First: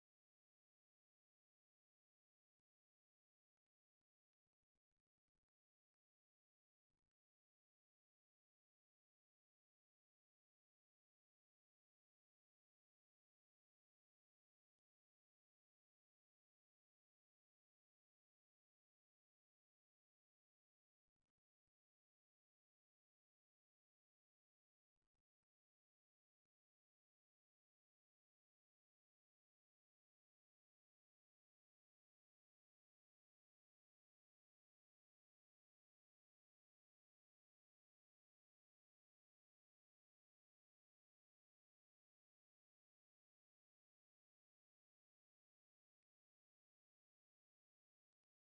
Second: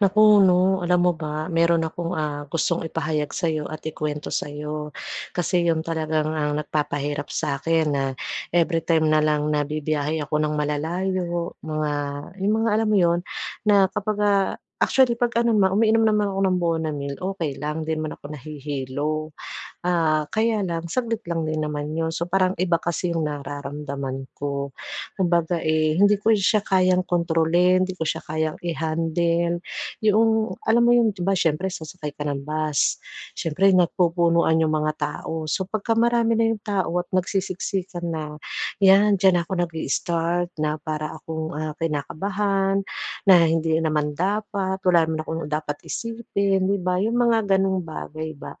Naku 'no, alam mo ba meron akong, gustong ipahayag sa'yo at ikwento sa'yo. Kasi yun talagang ang nagpapahirap sa akin na everytime na lang na ako ng malalayo, mga yung mga alam mo yun, na kapagka actually 'pag ano naman, umiinom naman ako ng Bonamil, okay lang, 'di man ako nahihilo. Kaya lang saglit lang din naman 'yun. So, parang iba kasi 'yung nararamdaman ko. Kumbaga, eh, hindi ko siya kayang kontrolin, hindi ko siya kayang i-handle. 'Yung alam mo 'yung 'di ba siyempre sasakay ka ng bus, siyempre nagpupunuan 'yung mga tao. So, pagka marami na 'yung tao at nagsisiksikan na, 'yan diyan ako nag start na para akong, kinakabahan, na hindi naman dapat, wala naman akong dapat isipin, 'di ba? 'Yung mga gano'ng bagay ba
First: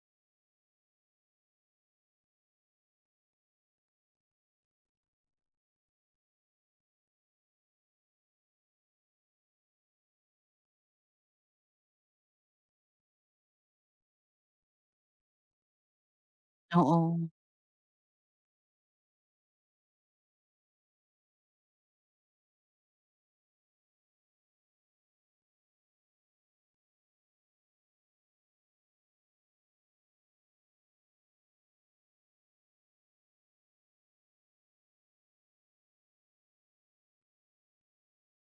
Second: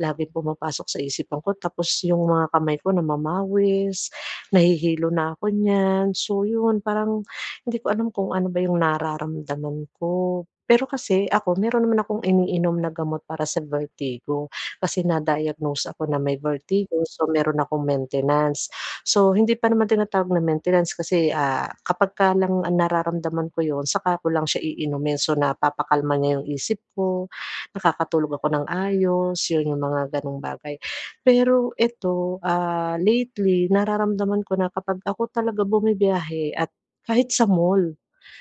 laging pumapasok sa isipan ko tapos yung mga kamay ko namamawis, nahihilo na ako niyan. So yun, parang hindi ko alam kung ano ba yung nararamdaman ko. Pero kasi ako, meron naman akong iniinom na gamot para sa vertigo kasi na-diagnose ako na may vertigo, Oo. so meron akong maintenance. So hindi pa naman tinatawag na maintenance kasi, kapagka lang ang nararamdaman ko yun saka ko lang siya iinumin. So napapakalma niya yung isip ko, nakakatulog ako ng ayos, yun yung mga gano'ng bagay. Pero ito, lately nararamdaman ko na kapag ako talaga bumibiyahe at kahit sa mall,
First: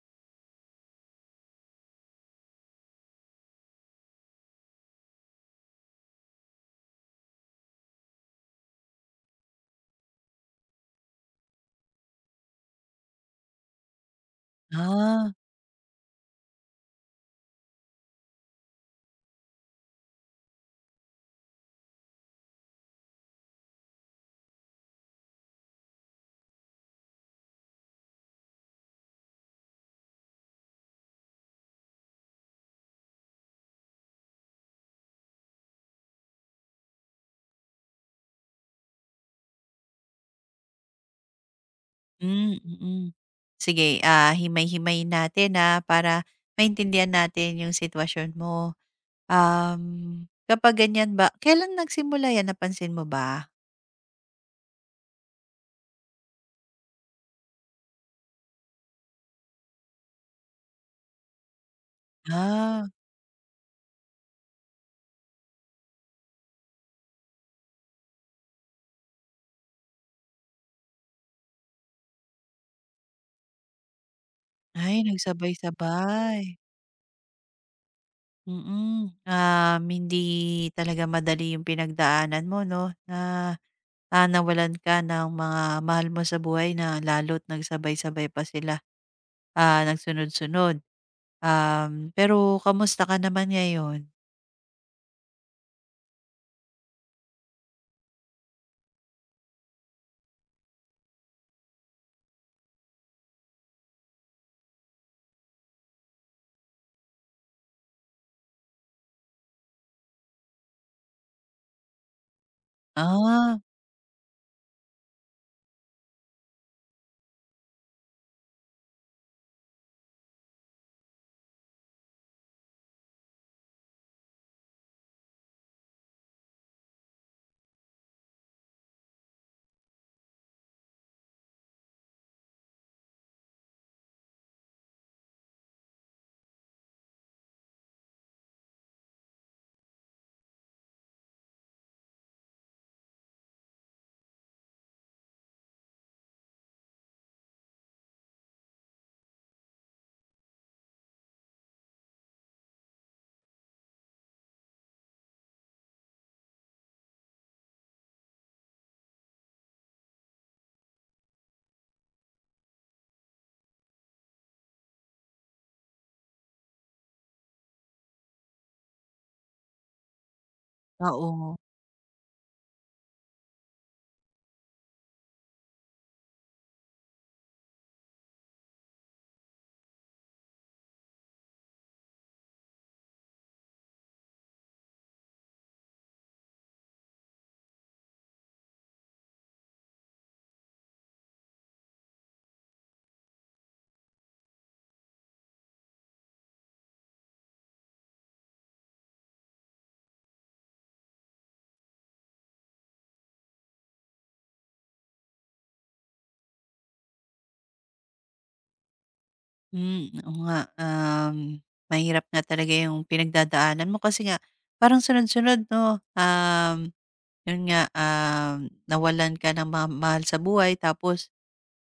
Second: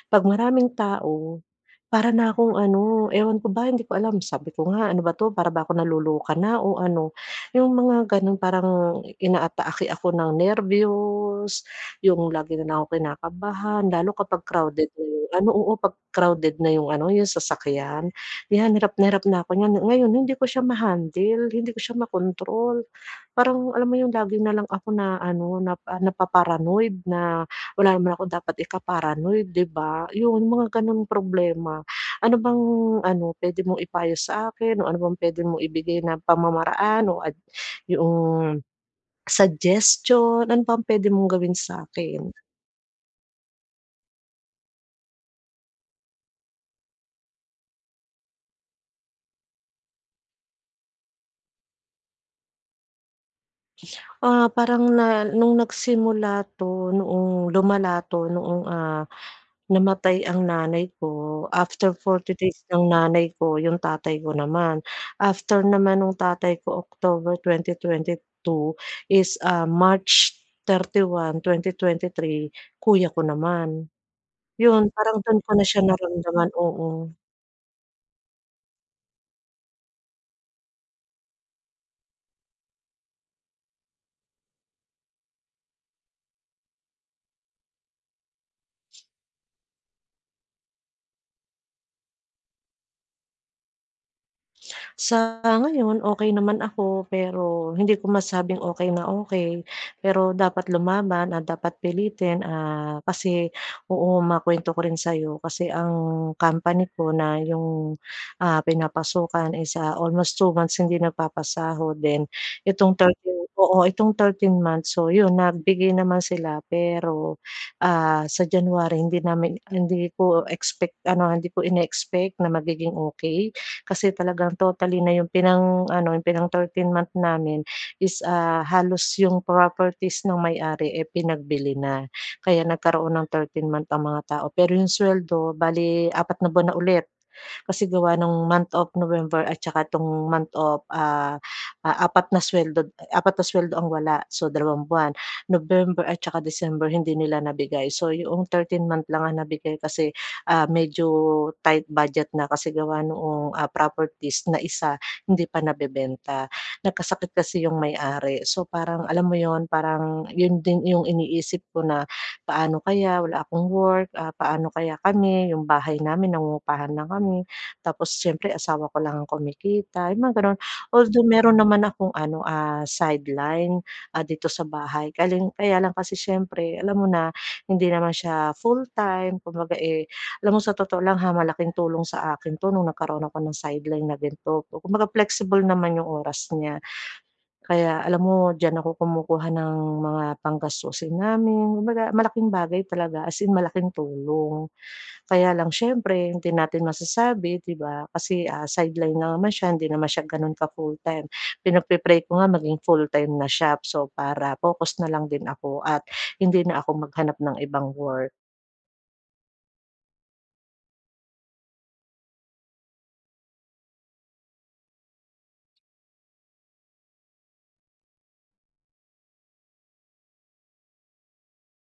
'pag maraming tao, para na akong ano, ewan ko ba, hindi ko alam. Sabi ko nga, "Ano ba 'to, para ba ako naloloka na o ano?" Yung mga gano'n parang inaatake ako ng nerbiyos, yung lagi na lang ako kinakabahan lalo kapag crowded na yung Ah, ano, oo, 'pag crowded na yung ano, yung sasakyan. 'Yan, hirap na ako niyan. Ngayon hindi ko siya ma-handle, hindi ko siya makontrol. Parang alam mo yung lagi na lang ako na ano, na napaparanoid, na wala naman ako dapat ika-paranoid, 'di ba? Yun, mga gano'ng problema. Ano bang ano, pwede mong ipayo sa akin o ano bang pwede mong ibigay na pamamaraan o ad, yoong suggestion, ano bang pwede mong gawin sa akin. hmm, mm. Sige, himay-himayin natin, para maintindihan natin yung sitwasyon mo. Kapag ganyan ba kailan nagsimula yan, napansin mo ba? Parang na nung nagsimula 'to, noong lumala 'to, noong, namatay ang nanay ko, after 40 days Ah, ng nanay ko, yung tatay ko naman. After naman nung tatay ko, October 2022 is, March 31, 2023 kuya ko naman. Yun, ay parang dun ko na siya nagsabay-sabay. naramdaman, oo. Hindi talaga madali yung pinagdaanan mo 'no. Nawalan ka ng mga mahal mo sa buhay, na lalo't nagsabay-sabay pa sila, nagsunod-sunod. Um, pero kamusta ka naman ngayon? Sa ngayon okey naman ako, pero hindi ko masabing okey na okey. Pero dapat lumaban at dapat pilitin, kasi oo, makuwento ko rin sa'yo kasi ang company ko na yung, pinapasukan is, almost 2 months hindi nagpapasahod. Then itong 13, Ah, oo, itong 13 months, so yun nagbigay naman sila pero, sa January hindi namin hindi ko expect ano, hindi ko ine-expect na magiging okey. Kasi talagang totally na yung pinang-ano, yung pinang 13th month namin is, halos yung properties ng may-ari, eh, pinagbili na. Kaya nagkaroon ng 13th month ang mga tao. Pero yung suweldo bali 4 na buwan na ulit. Kasi gawa ng month of November at saka 'tong month of, 4 na suweldo, apat na suweldo ang wala. So, 2 buwan. November at saka December hindi nila nabigay. So, yung 13th month lang ang nabigay kasi medyo tight budget na kasi gawa noong, properties na isa hindi pa nabebenta. Nagkasakit kasi yung may-ari. So, parang alam mo yon, parang yun din yung iniisip ko na paano kaya wala akong work, paano kaya kami, yung bahay namin nangungupahan lang kami, tapos siyempre asawa ko lang ang kumikita, yung mga gano'n. Although Oo. meron naman akong ano, sideline, dito sa bahay, kaling kaya lang kasi siyempre alam mo na, hindi naman siya full-time kumbaga, eh, alam mo sa totoo lang, ha, malaking tulong sa akin 'to nung nagkaroon ako ng sideline na ganito. Kumbaga flexible naman yung oras niya. Kaya alam mo diyan ako kumukuha ng mga panggastusin namin, kumbaga malaking bagay talaga, as in malaking tulong. Kaya lang siyempre hindi natin masasabi, 'di ba? Kasi, sideline lang naman siya, hindi naman siya gano'n ka-full-time. Pinagpe ko nga maging full-time na siya. So, para focus na lang din ako at hindi na ako maghanap ng ibang work. Oo nga. Um, mahirap nga talaga yung pinagdadaanan mo, kasi nga parang sunod-sunod 'no? Yun nga, nawalan ka ng mga mahal sa buhay, tapos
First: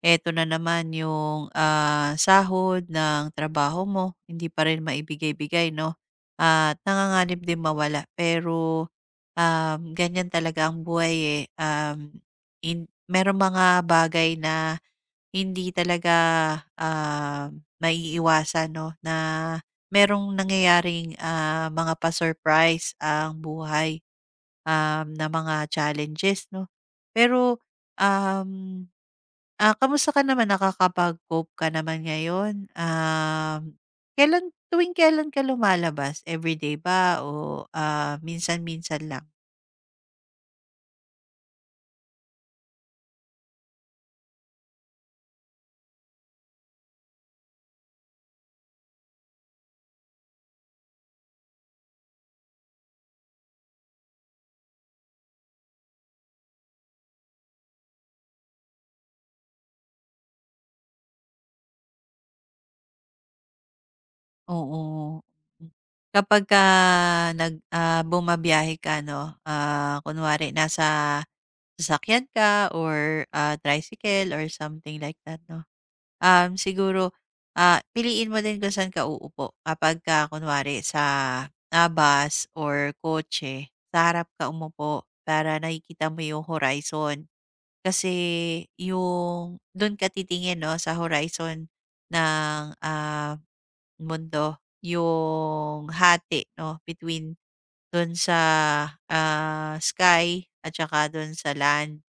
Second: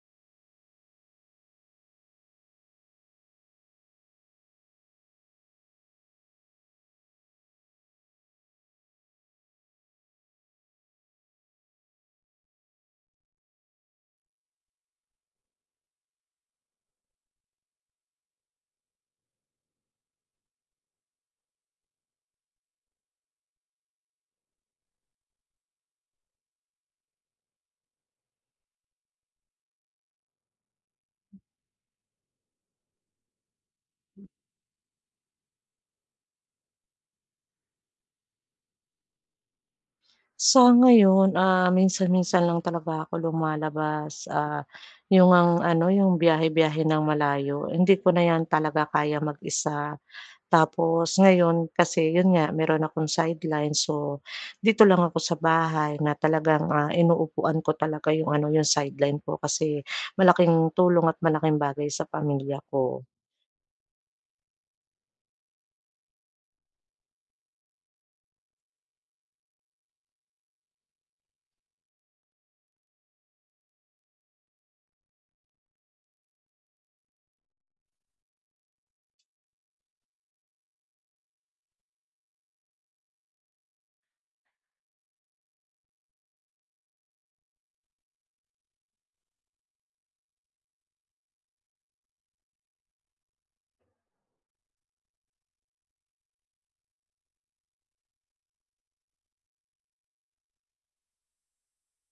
eto na naman yung, sahod ng trabaho mo, hindi pa rin maibigay-bigay 'no, at nanganganib din mawala. Pero, ganyan talaga ang buhay, eh. Hin merong mga bagay na hindi talaga, ah, maiiwasan 'no, na merong nangyayaring, mga pa-surprise ang buhay, na mga challenges 'no. Pero, um Ah, kamusta ka naman, nakakapag-cope ka naman ngayon? Tuwing kailan ka lumalabas, everyday ba o, minsan-minsan lang? Sa ngayon, minsan-minsan lang talaga ako lumalabas, yung ang ano, yung biyahe-biyahe ng malayo, hindi ko na 'yan talaga kaya mag-isa. Tapos ngayon kasi yun nga meron akong sideline, so dito lang ako sa bahay na talagang, inuupuan ko talaga yung ano, yung sideline ko kasi malaking tulong at malaking bagay sa pamilya ko. Oo. Kapag bumabiyahe ka 'no, kunwari nasa sasakyan ka or, tricycle or something like that 'no. Siguro, piliin mo din kung saan ka uupo kapagka kunwari sa, bus or kotse, sa harap ka umupo para nakikita mo yung horizon. Kasi yung dun ka titingin 'no, sa horizon ng, mundo, yung hati 'no, between dun sa, sky at saka dun sa land.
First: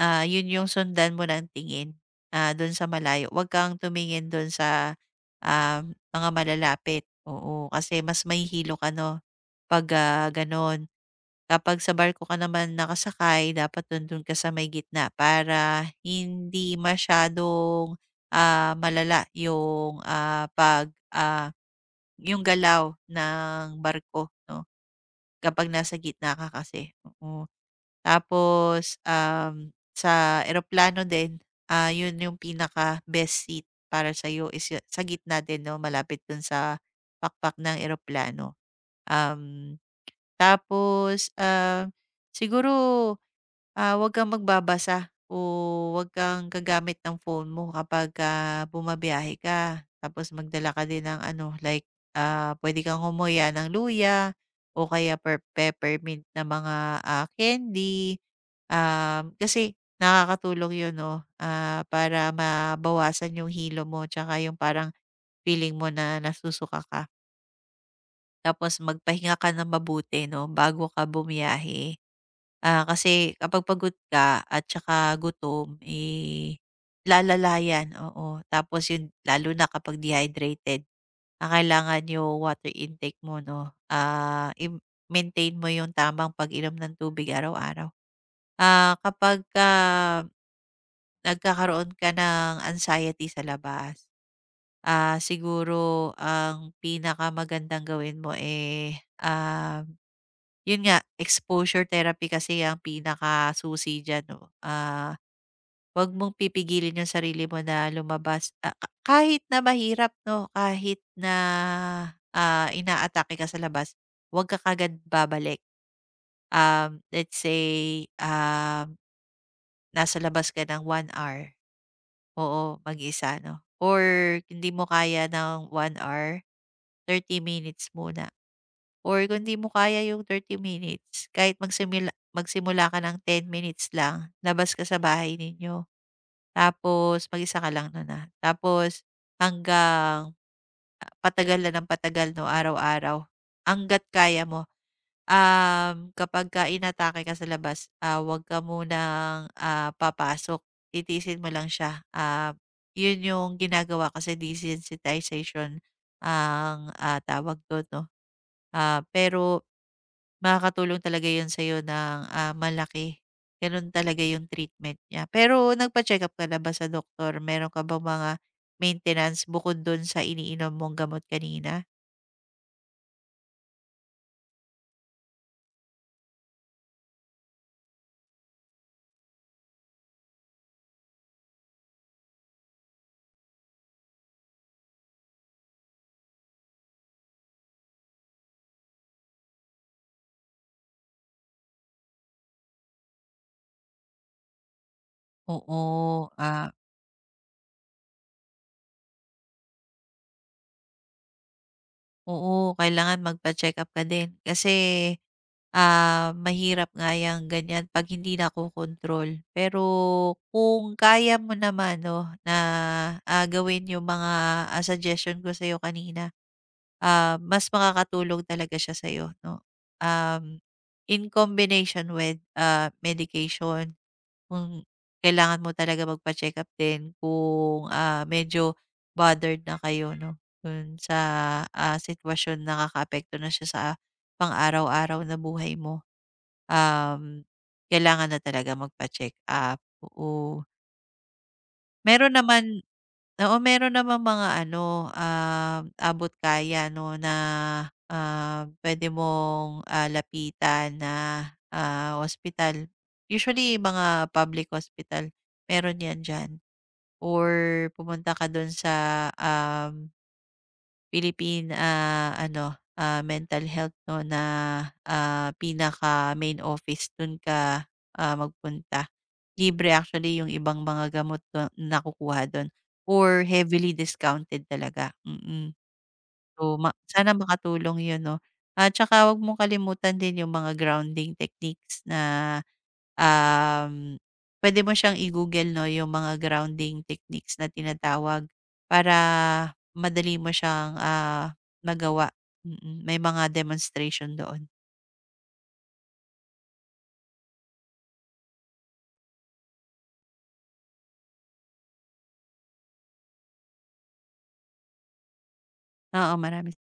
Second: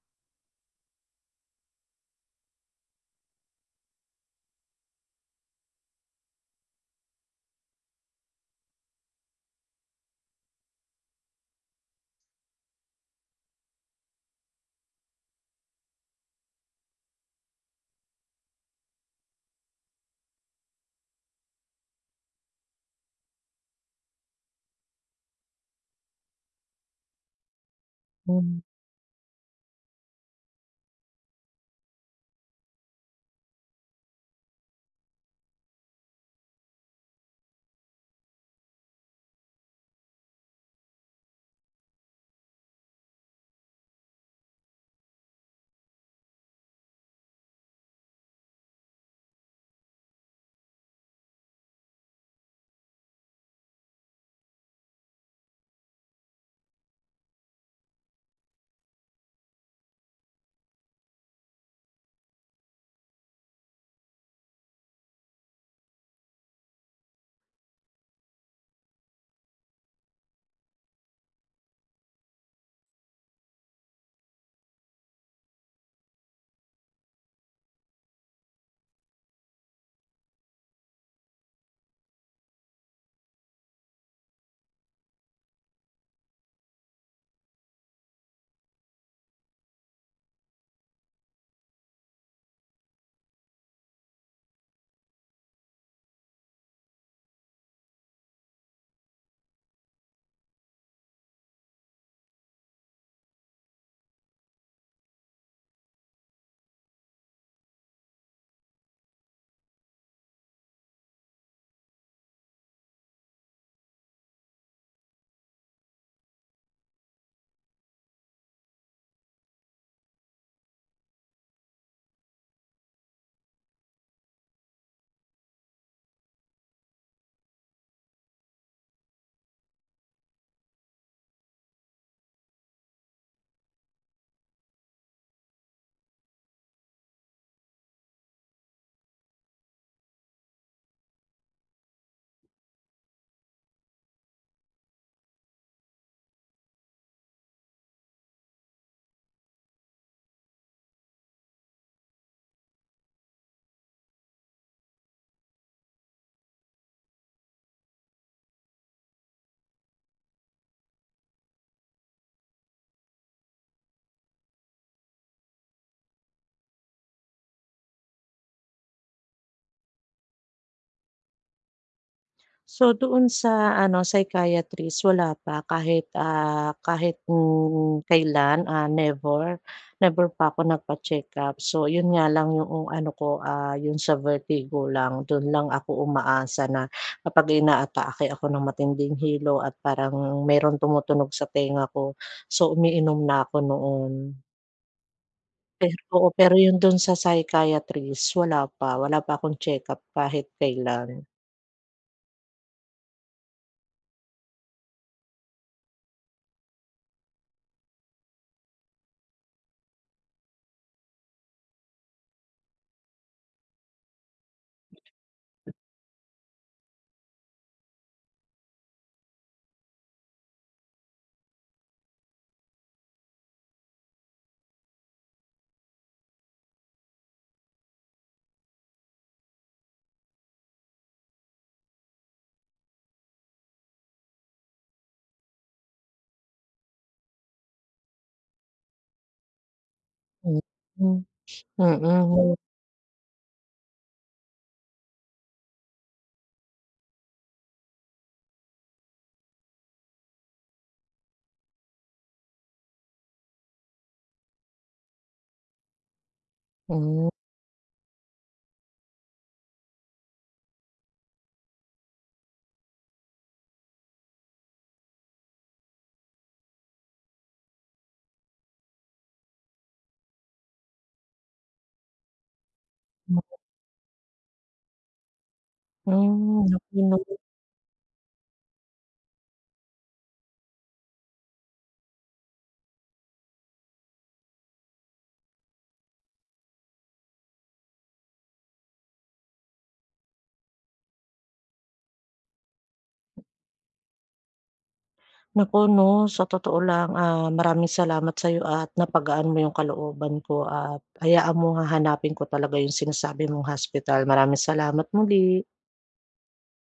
Yun yung sundan mo ng tingin, dun sa malayo. Wag kang tumingin dun sa, ah, mga malalapit, oo. Kasi mas mahihilo ka 'no, 'pag, gano'n. Kapag sa barko ka naman nakasakay, dapat nandun ka sa may gitna, para hindi masyadong, malala yung, yung galaw ng barko 'no, kapag nasa gitna ka kasi, oo. Hmm. Tapos, sa eroplano din, yun yung pinaka-best seat para sa'yo is sa gitna din 'no, malapit dun sa pakpak ng eroplano. Um, tapos, ah, siguro Ah, Huwag kang magbabasa o huwag kang gagamit ng phone mo kapag, bumabiyahe ka. Tapos magdala ka din ng ano, like, puwede kang humuya ng luya o kaya peppermint na mga, candy. Kasi nakakatulong 'yun 'no, para mabawasan yung hilo mo, tsaka yung parang feeling mo na nasusuka ka. Tapos magpahinga ka ng mabuti 'no, bago ka bumiyahe. Kasi kapag pagod ka at saka gutom, eh, lalala yan, oo. Tapos yun, lalo na kapag dehydrated, kailangan yung water intake mo 'no, ah, im maintain mo yung tamang pag-inom ng tubig araw-araw. Kapagka nagkakaroon ka ng anxiety sa labas, siguro ang pinakamagandang gawin mo, eh, ah yun nga, exposure therapy, kasi ang pinakasusi diyan 'no. 'Wag mong pipigilin yung sarili mo na lumabas, ah, ka kahit na mahirap 'no, kahit na, inaatake ka sa labas, 'wag ka kaagad babalik. Let's say, nasa labas ka ng 1 hour, oo, mag-isa 'no, or hindi mo kaya ng 1 hour. 30 minutes muna, or kung di mo kaya yung 30 minutes, kahit magsimula magsimula ka ng 10 minutes lang, labas ka sa bahay ninyo. Tapos mag-isa ka lang nun, ah. Tapos hanggang, patagal na ng patagal 'no, araw-araw, hangga't kaya mo. Kapagka inatake ka sa labas, huwag ka munang, papasok. Titiisin mo lang siya. Yun yung ginagawa ko sa desensitization ang, tawag dun 'no. Ah, pero makakatulong talaga yun sa'yo ng, malaki. Ganun talaga yung treatment niya. Pero nagpa-check-up ka na ba sa doktor? Meron ka ba mga maintenance bukod dun sa iniinom mong gamot kanina? So, doon sa ano, psychiatrist wala pa, kahit, kahit, kailan, never pa ako nagpa-check-up. So, yun nga lang yung ano ko, yung sa vertigo lang, dun lang ako umaasa na kapag inaatake ako ng matinding hilo at parang merong tumutunog sa tenga ko, so umiinom na ako noon. Pero oo, Oo, pero ah yung dun sa psychiatrist wala pa akong check-up kahit kailan. Oo, kailangan magpa-check-up ka din, kasi, mahirap nga 'yang ganyan 'pag hindi nakokontrol. Pero kung kaya mo naman 'no na, gawin yung mga, suggestion ko sa'yo kanina, mas makakatulong talaga siya sa'yo 'no, um, in combination with, medication. Kung kailangan mo talaga magpa-check-up din kung, medyo bothered na kayo 'no. Dun sa, sitwasyon, nakakaapekto na siya sa pang-araw-araw na buhay mo. Um, Kailangan na talaga magpa-check-up, Hmm, oo. mm. Meron naman, oo, meron naman mga ano, abot kaya 'no na, puwede mong, lapitan na, ospital. Usually mga public hospital, meron 'yan diyan, Hmm, or pumunta ka dun sa, Philippine, ano, mental health 'no, na, pinaka main office dun ka, magpunta. Libre actually yung ibang mga gamot na nakukuha dun, or heavily discounted talaga, mm. hmm, So, naku 'no, sana makatulong 'yun 'no. At saka huwag mong kalimutan din yung mga grounding techniques na, um, pwede mo siyang i-Google 'no, yung mga grounding techniques na tinatawag, para madali mo siyang, magawa. Mm, mm. may mga demonstration doon. naku 'no, sa totoo lang, maraming salamat sa'yo at napagaan mo yung kalooban ko at hayaan mo hahanapin ko talaga yung sinasabi mong hospital. Maraming salamat muli. Oo, marami